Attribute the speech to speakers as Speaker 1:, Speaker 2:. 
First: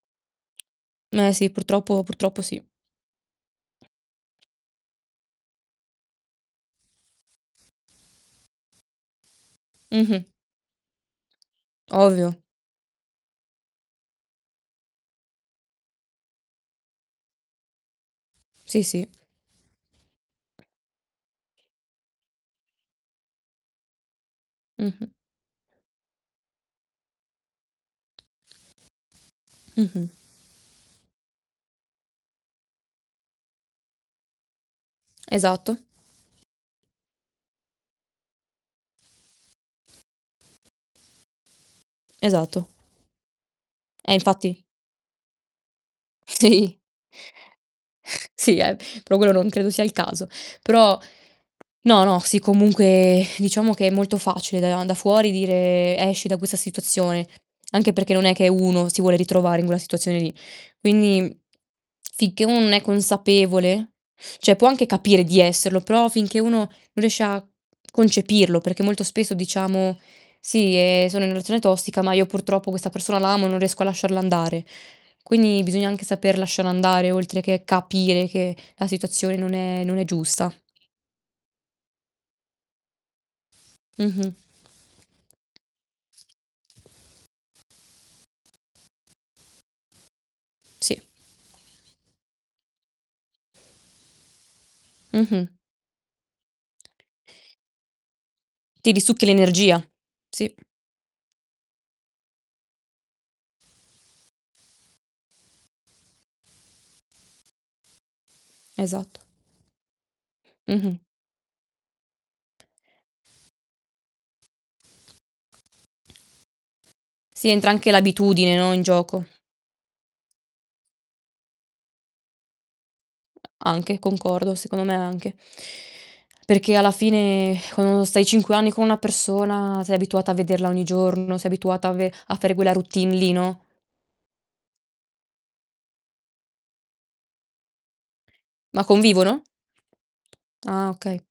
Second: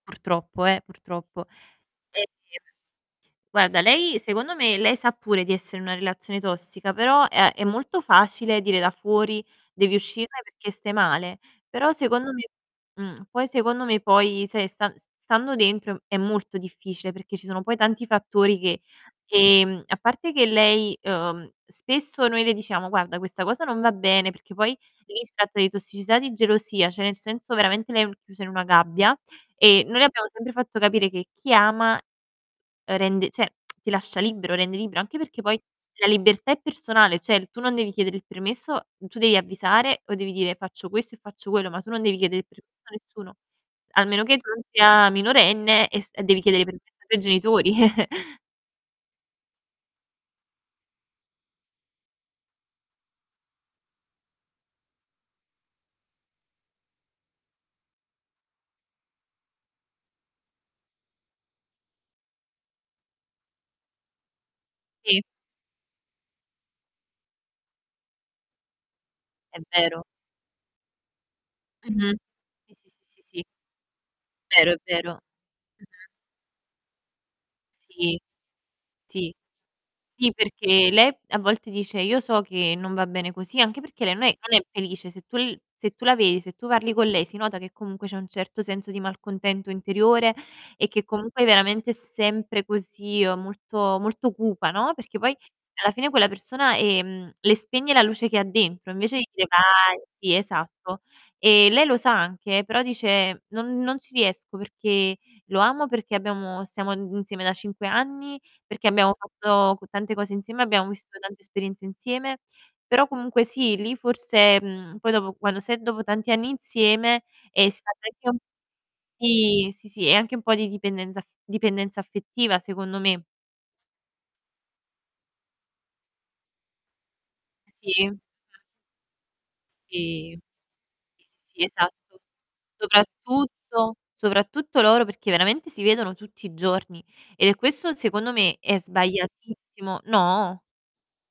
Speaker 1: Purtroppo, eh,
Speaker 2: Eh
Speaker 1: purtroppo.
Speaker 2: sì, purtroppo
Speaker 1: Ehm,
Speaker 2: purtroppo sì.
Speaker 1: guarda lei secondo me lei sa pure di essere in una relazione tossica, però è è molto facile dire da fuori: "Devi
Speaker 2: Mh-mh.
Speaker 1: uscirne perché stai male." Però secondo
Speaker 2: Ovvio.
Speaker 1: me mh, poi secondo me, poi, sai, stan s stando dentro è m è molto difficile, perché ci sono poi tanti fattori che
Speaker 2: Sì, sì.
Speaker 1: ehm, a parte che lei uhm, spesso noi le diciamo: "Guarda questa cosa non va bene." Perché poi
Speaker 2: Mh-mh.
Speaker 1: lì si tratta di tossicità, di gelosia, cioè nel senso veramente lei n chiusa in una gabbia e noi le
Speaker 2: Mh-mh.
Speaker 1: abbiamo sempre fatto capire che chi ama, uhm, rende cioè ti lascia libero, rende libro. Anche perché poi
Speaker 2: Esatto.
Speaker 1: la libertà è personale, cioè l tu non devi chiedere il permesso tu devi avvisare o devi dire: "Faccio questo e faccio quello." Ma tu non devi chiedere il
Speaker 2: Esatto.
Speaker 1: permesso a nessuno,
Speaker 2: Eh,
Speaker 1: almeno che tu
Speaker 2: infatti.
Speaker 1: non sia minorenne e s e devi chiedere
Speaker 2: Sì.
Speaker 1: permesso ai tuoi genitori.
Speaker 2: Sì, eh, poi quello non credo sia il caso. Però no, no, sì comunque diciamo che è molto facile da da fuori dire: "Esci da questa situazione." Anche perché non è che uno si vuole ritrovare in quella situazione lì. Quindi, sicchè non è consapevole cioè può anche
Speaker 1: Sì.
Speaker 2: capire di esserlo, però finché uno non riesce a concepirlo, perché molto spesso
Speaker 1: È
Speaker 2: diciamo:
Speaker 1: vero.
Speaker 2: "Sì, ehm, sono in una relazione tossica, ma
Speaker 1: Mh-mh.
Speaker 2: io purtroppo
Speaker 1: Sì, sì,
Speaker 2: questa
Speaker 1: sì,
Speaker 2: persona
Speaker 1: sì,
Speaker 2: la
Speaker 1: sì.
Speaker 2: amo e non riesco a lasciarla andare."
Speaker 1: Vero, è vero.
Speaker 2: Quindi bisogna anche
Speaker 1: Mh-mh.
Speaker 2: saper lasciare andare, oltre che
Speaker 1: Sì.
Speaker 2: capire che la
Speaker 1: Sì.
Speaker 2: situazione non è non è
Speaker 1: Sì,
Speaker 2: giusta.
Speaker 1: perché lei a volte dice: "Io so che non va bene così." Anche perché lei non
Speaker 2: Mh-mh.
Speaker 1: è non è felice. Se tu l se tu la vedi, se tu parli con lei si nota che comunque c'è un certo senso di malcontento interiore, e
Speaker 2: Sì.
Speaker 1: che comunque veramente è sempre così, uhm, molto molto cupa, no, perché poi
Speaker 2: Mh-mh.
Speaker 1: alla fine quella persona, ehm, le spegne la luce che ha dentro
Speaker 2: Ti
Speaker 1: invece
Speaker 2: risucchia
Speaker 1: di dire:
Speaker 2: l'energia,
Speaker 1: "Vai" Sì,
Speaker 2: sì.
Speaker 1: esatto. E lei lo sa anche, però dice: "Non non ci riesco perché lo amo, perché abbiamo stiamo insieme da 5 anni, perché abbiamo
Speaker 2: Esatto.
Speaker 1: fatto c tante cose insieme, abbiamo
Speaker 2: Mh-mh.
Speaker 1: vissuto tante esperienze insieme." Però comunque sì, lì forse mhmm, poi dopo quando sai dopo tanti anni insieme,
Speaker 2: Sì, entra
Speaker 1: ehm, si
Speaker 2: anche
Speaker 1: tratta anche
Speaker 2: l'abitudine, no, in gioco.
Speaker 1: Sì, sì, sì, è anche un po' di dipendenza af dipendenza affettiva secondo me.
Speaker 2: A Anche, concordo, secondo me anche. Perché alla fine, ecco,
Speaker 1: Sì.
Speaker 2: stai 5 anni con una persona sei abituata a
Speaker 1: Sì,
Speaker 2: vederla ogni
Speaker 1: sì,
Speaker 2: giorno, sei
Speaker 1: sì,
Speaker 2: abituata a ve
Speaker 1: esatto.
Speaker 2: a fare quella routine lì, no?
Speaker 1: Soprattutto soprattutto loro perché veramente si vedono tutti i giorni e questo, secondo me, è
Speaker 2: Ma convivono?
Speaker 1: sbagliatissimo No?
Speaker 2: Ah, okay.